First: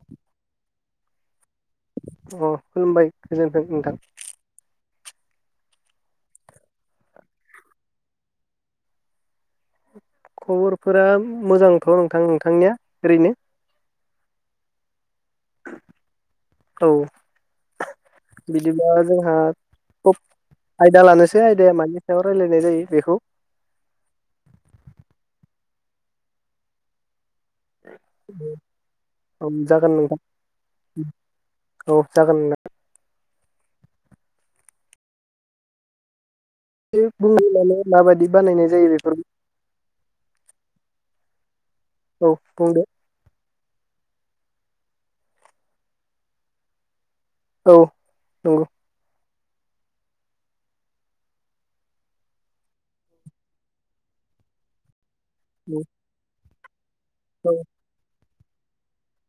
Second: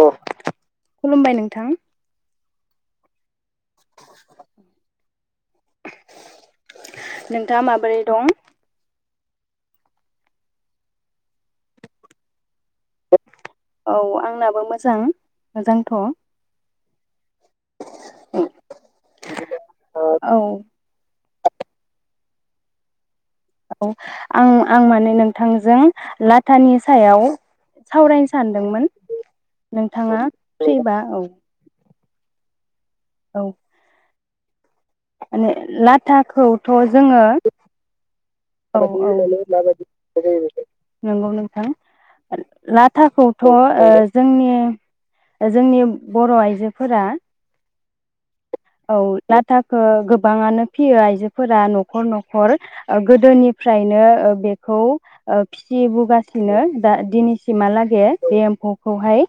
अ। खुलुमबाय नोंथां। अ खुलुमबाय। गोजोन्थों नोंथां। नोंथाङा माबोरै दं? खबरफोरा मोजांथ नोंथां नोंथांनिया? ओरैनो औ आंनाबो मोजां। मोजांथ। औ बिदिबा जोंहा तब औ आयदा लानोसै आयदाया मानि सायाव रायजलायनाय जायो बेखौ औ आं आं माने नोंथांजों लाथानि सायाव सावरायनो सान्दोंमोन औ जागोन नोंथां नोंथाङा फ्रिबा औ। औ जागोन [unintelligible] औ। माने लाथाखौ [unintelligible] माबायदि बानायनाय औ जायो बेफोरखौ औ नोंगौ नों थां औ बुंदो लाथाखौ थ ओ जोंनि जोंनि बर'आइजोफोरा। औ। नंगौ औ। लाथाखौ गोबाङानो फियो आइजोफोरा नखर नखर ओ गोदोनिफ्रायनो ओ बेखौ ओ फिसि बुगा [unintelligible] दा औ दिनैसिमहालागै। बे एम्फौखौहाय।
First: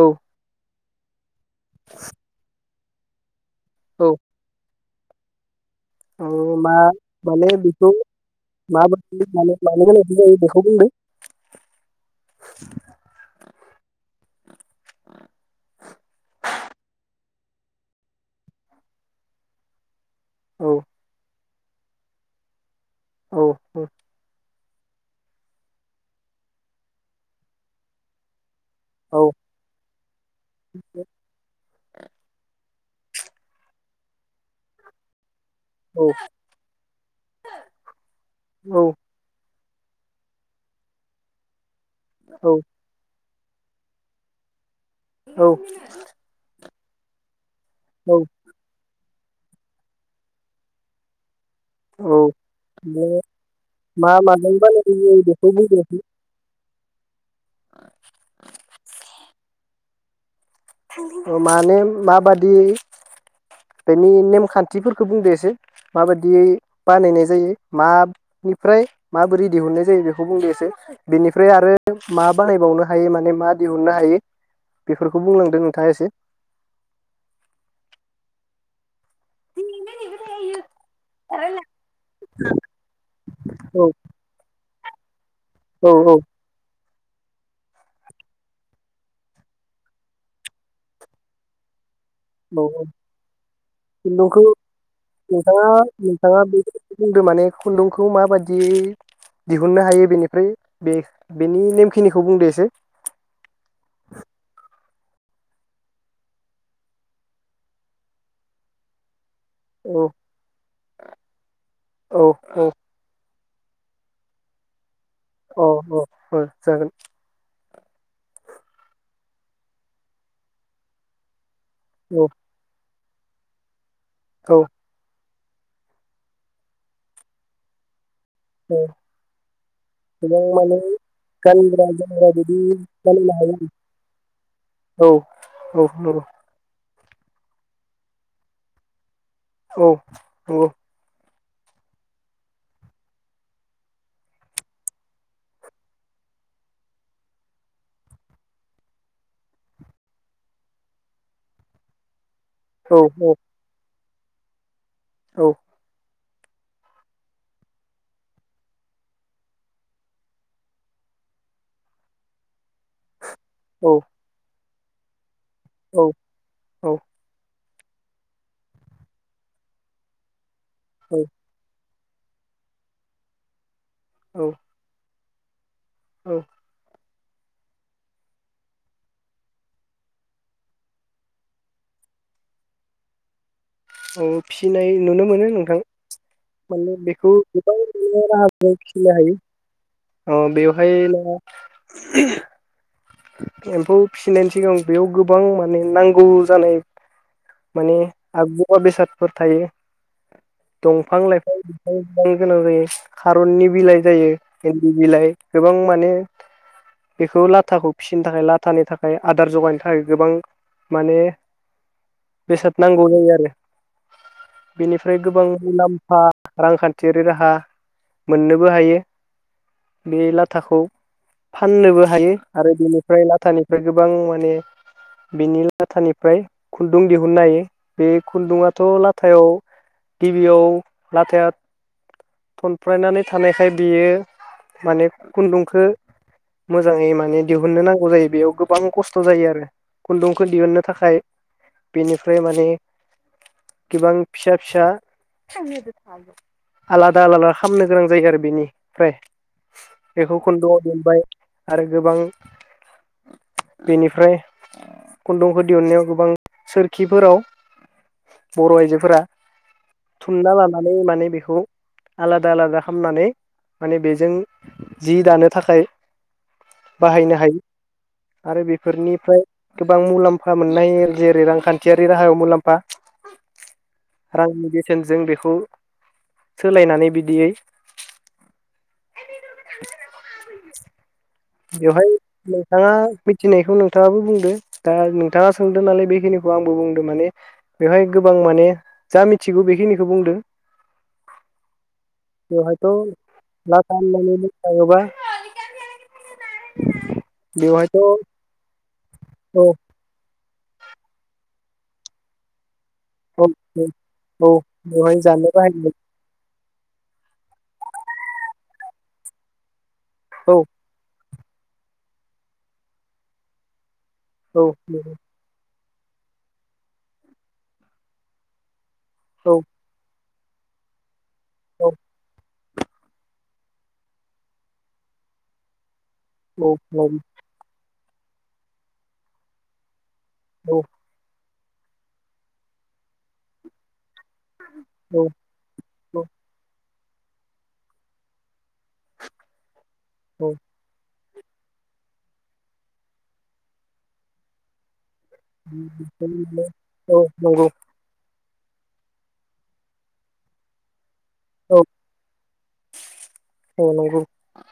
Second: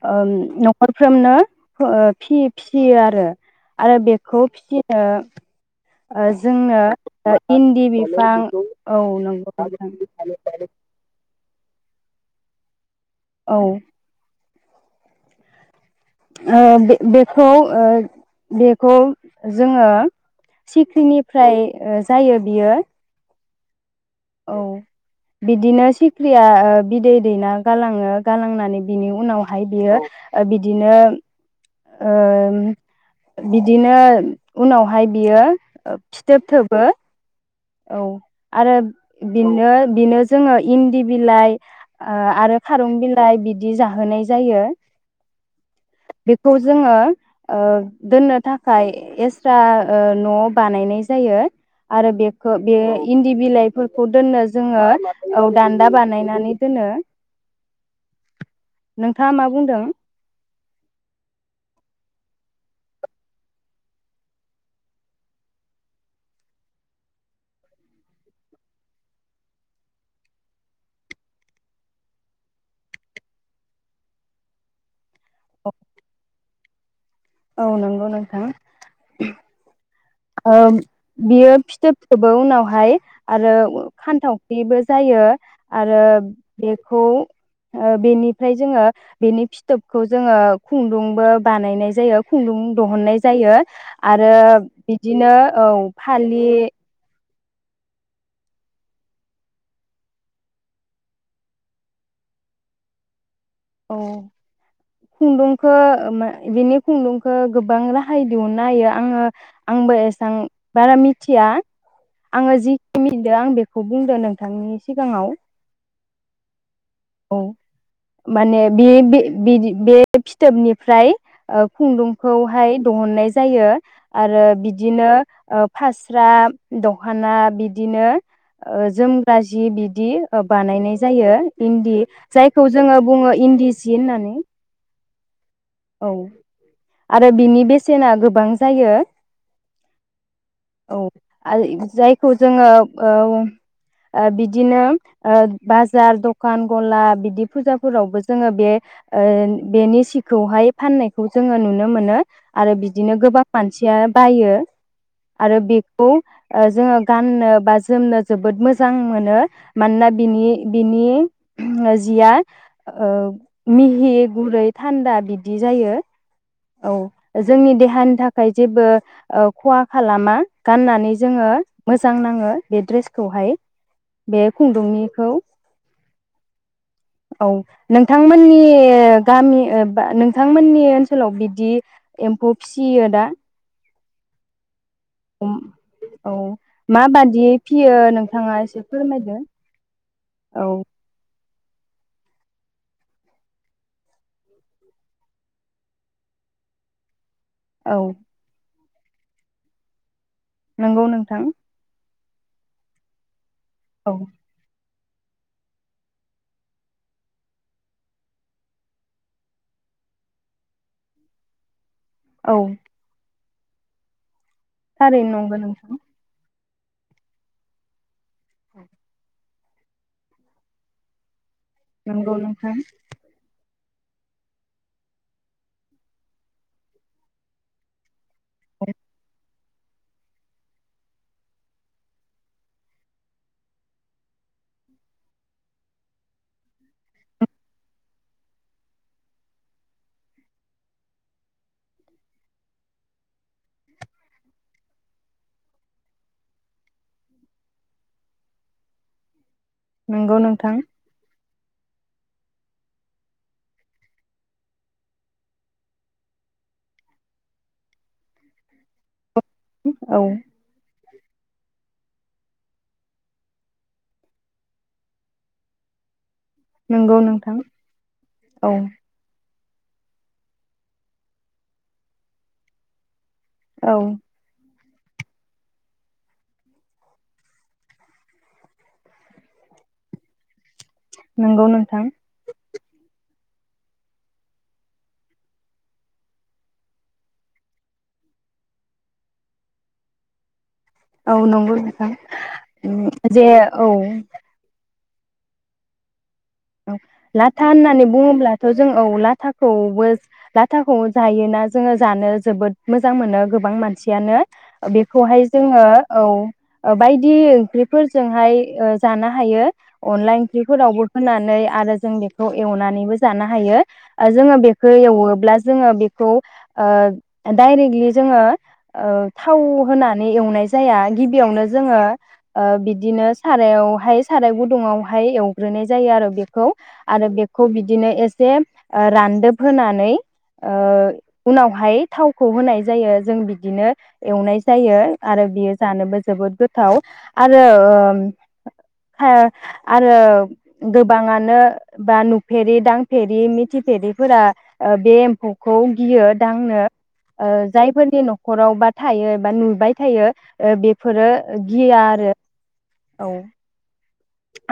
औ [unintelligible] ओ फि फिसियो आरो। आरो बेखौ फिसि ओ औ ओ मा जोंनो माने इन्दि बेखौ बिफां औ माबायदि माने नंगौ। मानो गोनांथि जायो बेखौ बुंदो [inaudible] औ। ओ बे बेखौ ओ बेखौ जोङो। औ सिख्रिनि फ्राय ओ जायो बियो। औ औ। औ बिदिनो सिख्रिया बिदै दैना गालाङो गालांनानै बिनि औ उनावहाय बियो ओ बिदिनो ओ बिदिनो उनावहाय बियो औ फिथोब थोबो। औ आरो औ बिनि नो बिनो जोङो इन्दि बिलाइ। ओ औ आरो खारं बि फ्राय बिदि जाहोनाय जायो। औ। बेखौ जोङो ओ दोननो थाखाय एस स्रा ओ न' बानायनाय जायो। आरो औ औ बेखौ बे इन्दि बिलाइफोरखौ मा दोननो माजों जोङो बानायनाय जायो औ बेखौ दान्दा बानायनानै दोननो। आ नोंथाङा मा बुंदों? माने माबादि बेनि नेमखान्थिफोरखौ बुंदो एसे माबायदियै बानायनाय जायो मानिफ्राय माबोरै दिहुननाय जायो बेखौ बुंदो एसे बेनिफ्राय आरो मा बानायबावनो हायो माने मा दिहुननो हायो बेफोरखौ बुंलांदों नोंथाङा एसे। औ नंगौ नोंथां बियो फिथोब थोबो उनावहाय आरो औ फानथावख्रिबो जायो औ आरो बे खौ बेनिफ्राय जोङो बेनि फिथोबखौ जोङो खुन्दुंबो बानायनाय जायो खुन्दुं औ दिहुननाय जायो आरो खुन्दुंखौ बिदिनो औ नोंथाङा नोंथाङा फालि बे बुंदो माने खुन्दुंखौ माबायदि दिहुननो हायो बेनिफ्राय बे बेनि नेमखिनिखौ बुंदो एसे औ खुन्दुंखौ माने बेनि खुन्दुंखौ गोबां राहायै दिहुननो हायो आङो आंबो औ एसां बारा मिथिया औ आङो औ जिखिनि यो आं बेखौ बुंदों नोंथांनि सिगाङाव औ जागोन औ माने बे बे बिदि बे फिथोबनिफ्राय औ खुन्दुंखौहाय दिहुननाय जायो आरो औ बिदिनो फास्रा दखाना बिदिनो औ जोमग्रा जि बिदि गोबां माने बानायनाय जायो। गानग्रा इन्दि जोमग्रा बिदि जायखौ जोङो बुङो बानायनो इन्दि सि होननानै। औ औ आरो बिनि बेसेना गोबां जायो। औ नंगौ औ जायखौ जोङो ओ ओ बिदिनो बाजार दखान गला बिदि फुजाफोरावबो जोङो बे ओ बेनि सि खौहाय फाननायखौ जोङो नुनो मोनो। आरो बिदिनो नंगौ गोबां मानसिया बायो आरो औ बेखौ जोङो गाननो बा जोमनो जोबोद मोजां मोनो मानोना बिनि बिनि जिया ओ औ मिहि गुरै थान्दा बिदि जायो। औ औ। जोंनि देहानि थाखाय जेबो ओ खहा खालामा। गाननानै जोङो। मोजां नाङो बे ड्रेसखौहाय। औ बे खुन्दुंनिखौ। [inaudible] औ नोंथांमोननि गामि बा नोंथांमोननि ओनसोलाव बिदि एम्फौ फिसियो दा औ फिनाय नुनो मोनो नोंथां औ माने बेखौ माबादियै गोबां फियो नोंथाङा राहाफोर एसे खिनो फोरमायदो हायो अ औ बेवहाय [inaudible] औ एम्फौ फिसिनायनि सिगां बेयाव गोबां माने नांगौ जानाय माने औ आगजु मुवा बेसादफोर थायो नंगौ दंफां नोंथां लाइफां बिफां बाहायनो गोनां जायो खा रननि बिलाइ औ जायो। बिलाइ गोबां माने बेखौ लाथाखौ फिनो थाखाय लाथानि थाखाय आदार जगायनो थाखाय गोबां माने औ बेसाद नांगौ जायो आरो। बेनिफ्राय थारैनो गोबां नंगौ नोंथां मुलाम्फा रांखान्थियारि राहा। मोननोबो हायो। बे लाथाखौ। फाननोबो हायो। नंगौ आरो नोंथां बेनिफ्राय लाथानि फ्राय गोबां माने बिनि लाथानिफ्राय खुन्दुं दिहुननो हायो बे खुन्दुङाथ लाथायाव गिबियाव लाथाया थनफ्रायनानै थानायखाय बेयो माने खुन्दुंखौ मोजाङै माने दिहुननो नांगौ जायो बेयाव गोबां खस्थ जायो आरो खुन्दुंखौ दिहुननो थाखाय बेनिफ्राय माने गोबां फिसा फिसा आलादा आलादा खालामामनो गोनां जायो आरो बेनिफ्राय नंगौ बेखौ नोंथां खुन्दुंआव लोनबाय आरो गोबां बेनिफ्राय खुन्दुंफोर दिहुननायाव गोबां सोरखिफोराव बर आइजो फोरा औ थुमना लानानै माने बेखौ आलादा आलादा हामनानै माने बेजों जि दानो थाखाय नंगौ बाहायनो नोंथां हायो आरो औ बेफोरनिफ्राय गोबां मुलाम्फा मोननाय जेरै रांखान्थियारि राहायाव मुलाम्फा औ रांनि गे थोंजों बेखौ सोलायनानै बिदियै [inaudible] नोंथां बेवहाय नोंथाङा। मिथिनायखौ नोंथाङाबो बुंदों दा नोंथाङा सोंदों नालाय बेखिनिखौ आंबो बुंदों माने बेवहाय गोबां माने जा मिथिगौ बेखिनिखौ बुंदों। औ नंगौ नोंथां उम बेवहायथ' जे औ लाथा होननानै बुंनो थाङोबा उम लाथा बेवहायथ' औ होननानै बुङोब्लाथ जों औ लाथाखौबो लाथ थाखौ जायोना जोङो जानो जोबोद। श मोजां मोनो औ गोबां औ मानसियानो औ बेवहाय बेखौहाय जानो जोङो बाहायनाय औ बायदि ओंख्रिफोरजोंहाय ओ जानो हायो। अनला औ इख्रिफोरनावबो होनानै आरो जों बेखौ एवनानैबो जानो हायो। जोङो औ बेखौ औ एवोब्ला जोङो बेखौ ओ दाइरेक्टलि जोङो ओ औ थाव होना नै एवनाय जाया गिबियावनो औ जोङो ओ बिदिनो सारायावहाय साराय गुदुुंङावहाय एवग्रोनाय जायो आरो बेखौ औ आरो बेखौ बि बिदिनो एसे रानदोब होनानै ओ उनावहाय थावखौ होनाय जायो जों बिदिनो एवनाय जायो औ आरो बियो जानोबो जोबोद गोथाव आरो उम [inaudible] आरो गोबाङानो बा नुफेरि दांफेरि मिथिफेरिफोरा बे एम फौखौ गियो दांनो औ ओ नंगौ जायफोरनि नखर नखरावबा थायो एबा नुबाय थायो ओ बे फोरो औ गिया आरो औ औ नंगौ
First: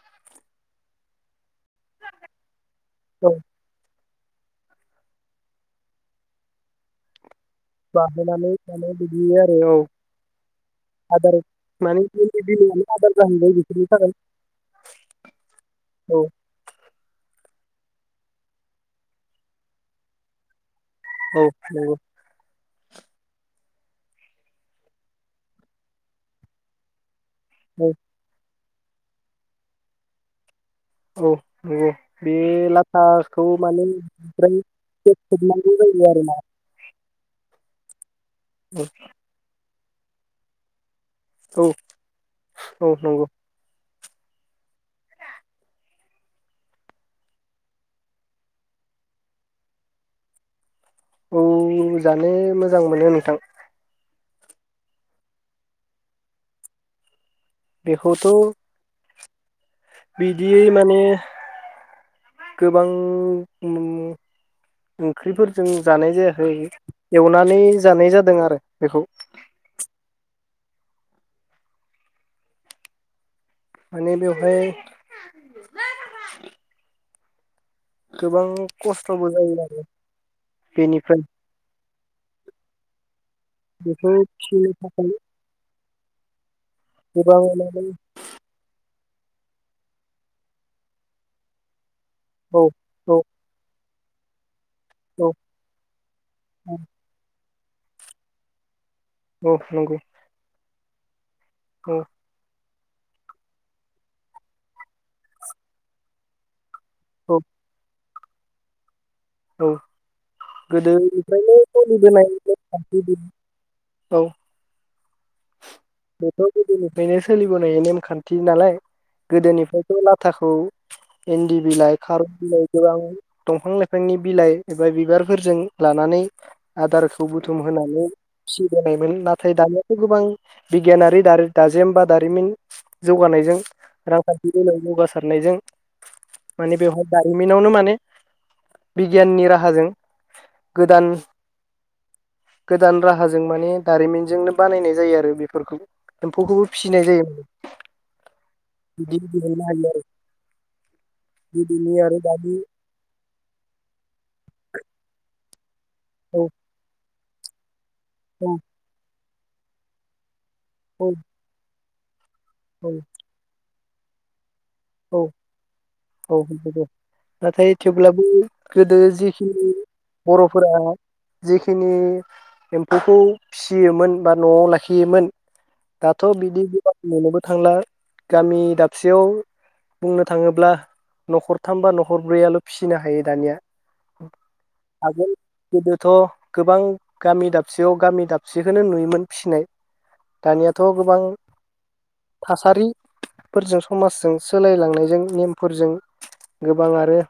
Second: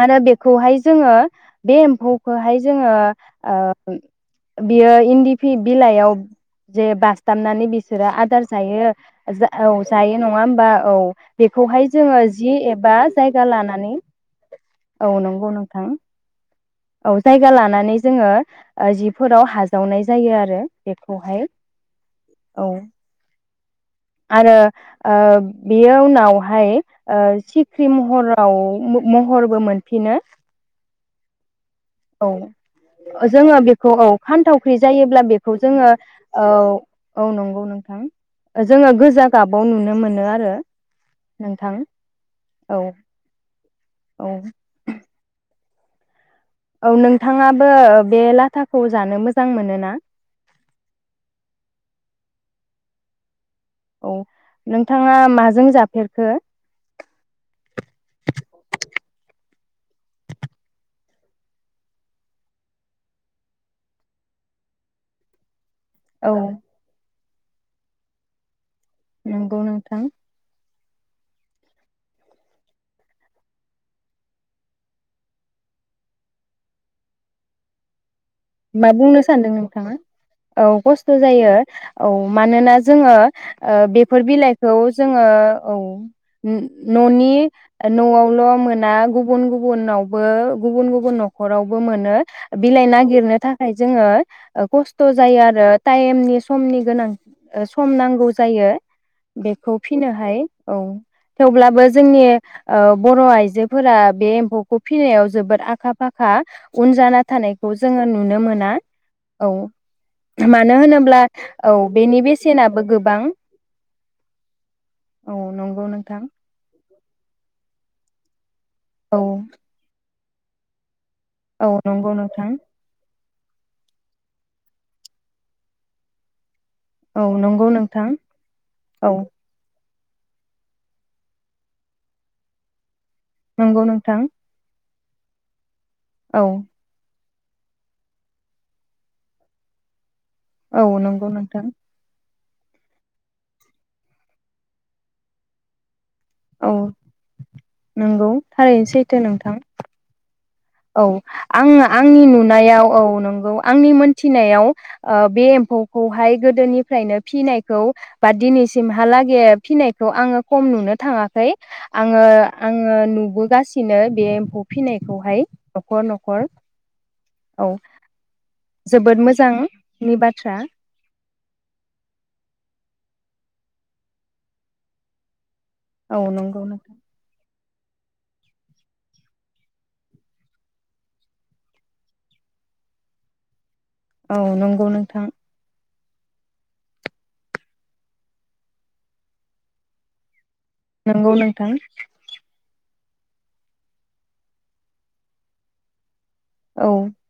आरो बे खौहाय जोङो बे एम्फौखोहाय जोङो औ ओ बियो इन्दि बि-बिलाइयाव जे बास थाबनानै बिसोरो आदार बाहोनानै माने जायो बिदियो आरो औ जायो नङा होमबा औ आदार बेखौहाय माने जोङो जि दिनैनि एबा आदार जायगा जाहैबाय बिसोरनि लानानै थाखाय औ नंगौ नों नोंथां औ औ जायगा लाना नानै जोङो जिफोराव हाजावनाय जायो आरो बेखौहाय नंगौ औ । आरो ओ बेयो उनावहाय ओ औ सिख्रि महराव म-महरबो मोनफिनो औ नंगौ बे औ लाथाखौ जोङो माने बेखौ औ ओमफ्राय फानथावख्रि जायोब्ला बेखौ खेबनांगौ जोङो जायो आरोना औ औ नंगौ [inaudible] जोङो गोजा गाबाव नुनो मोनो आरो औ नोंथां औ । औ । [inaudible] औ नोंथाङाबो बे लाथाखौ जानो मोजां मोनो ना? औ जानो मोजां मोनो नोंथां । औ नोंथाङा माजों जाफेरखो? बेखौथ' बिदियै माने गोबां उम ओंख्रैफोर जों जानाय औ जायाखै एवनानै जानाय जादों आरो बेखौ नोंगौ नोंथां। माने बेवहाय गोबां मा बुंनो खस्थ'बो सानदों जायो आरो नोंथाङा औ खस्थ बेनिफ्राय जायो औ मानोना जोङो उह बेखौ बेफोर फिसिनो बिलाइखौ थाखाय जोङो औ । न'नि गोबां माने न'आवल मोना गुबुन गुबुनावबो गुबुन गुबुन न'खरावबो मोन नो औ बिलाइ औ नागिरनो फाय जोङो ओ खस्थ औ जायो आरो टाइमनि औ समनि गोनां ओ सम नांगौ जायो औ बेखौ नंगौ फिनोहाय औ थेवब्लाबो औ जोंनि औ बर' आइजोफोरा बे एम्फौखौ फिनायाव जोबोद आखा फाखा उन जाना औ थानायखौ जोङो नु नुनो मोना औ मानो होनोब्ला गोदोनिफ्रायनो औ बेनि सलिबोनाय बेसेनाबो नेमखान्थि बि गोबां औ औ नंगौ नोंथां बेखौ गोदोनिफ्रायनो सोलिबोनाय नेम खान्थि नालाय औ गोदोनिफ्रायथ' लाब थाखौ एन्दि औ बिलाइ नंगौ खारौ नोंथां खान्दाइ गोबां दंफां लाइ बिफांनि बिलाइ एबा बिबारफोरजों लानानै औ आदारखौ बुथुम नंगौ होनानै नोंथां औ फिसिबोनायमोन नाथाय दानिया गोबां बिगियानारि दारो-दाजेम बा दारिमिन जौगानायजों नंगौ नोंथां रांखान्थि गोनां जौगासा खारनायजों औ माने बेवहाय जारिमिनावनो माने बिगियाननि राहाजों औ गोदान नंगौ नोंथां। गोदान राहाजों माने दारिमिनजोंनो बानायनाय जायो आरो बेफोरखौ। एम्फौखौबो औ फिसिनाय जायो नंगौ थारैनो सैथो बिदै दैनो नोंथां हायो आरो औ आङो गोदोनि आरो आंनि दानि नुनायाव औ नंगौ आं मोनथिनायाव ओ बे एम खौहाय औ गोदोनिफ्रायनो फिनायखौ बा औ दिनिसिम हा ला [unintelligible] फिनायखौ आङो खम नुनो औ थाङाखै आङो आङो नुबोगासिन सिनो बे एम्फौ औ फिनायखौहाय। न'खर औ न'खर [unintelligible] औ नाथाय थेवब्लाबो गोदो जोबोद जिखिनि मोजांनि बाथ्रा बरफोरा जिखिनि। एम्फौखौ फिसियोमोन बा नआव लाखियोमोन। औ दाथ नंगौ बिदि नोंथां गोबां नुनोबोब थांला गामि दाबसेयाव। बुंनो थाङोब्ला नखरथाम बा नखरब्रैयाल फिसिनो हायो दानिया। औ नंगौ नोंथां। थ गोबां गामि दाबसेयाव गामि दाबसेखौनो नुयोमोन फिनाय। दानियाथ गोबां नंगौ थास। नोंथां थासारिफोरजों समाजजों सोलायलांनायजों नेमफोरजों। औ गोबां आरो।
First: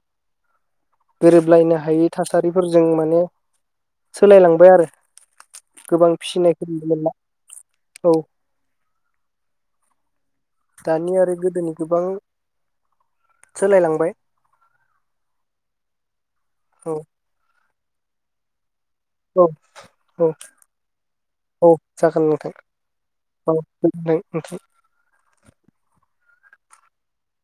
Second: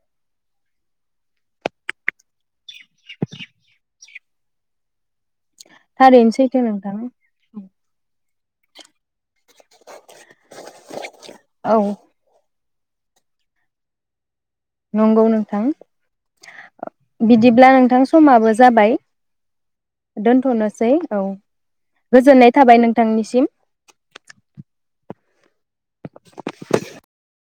गोरोबलायनो हायै थासारिफोरजों माने सोलायलांबाय आरो गोबां थारै सैथो फिसिनायखौ नुनो नोंथां। मोनला औ दानि आरो गोदोनि औ गोबां। सोलायलांबाय। नंगौ नोंथां। ओ औ बिदिब्ला नों नोगथां समाबो जाबाय। औ औ औ जागोन गोजोननाय नोंथां थाबाय नोंथांनिसिम औ नोंथां। [inaudible]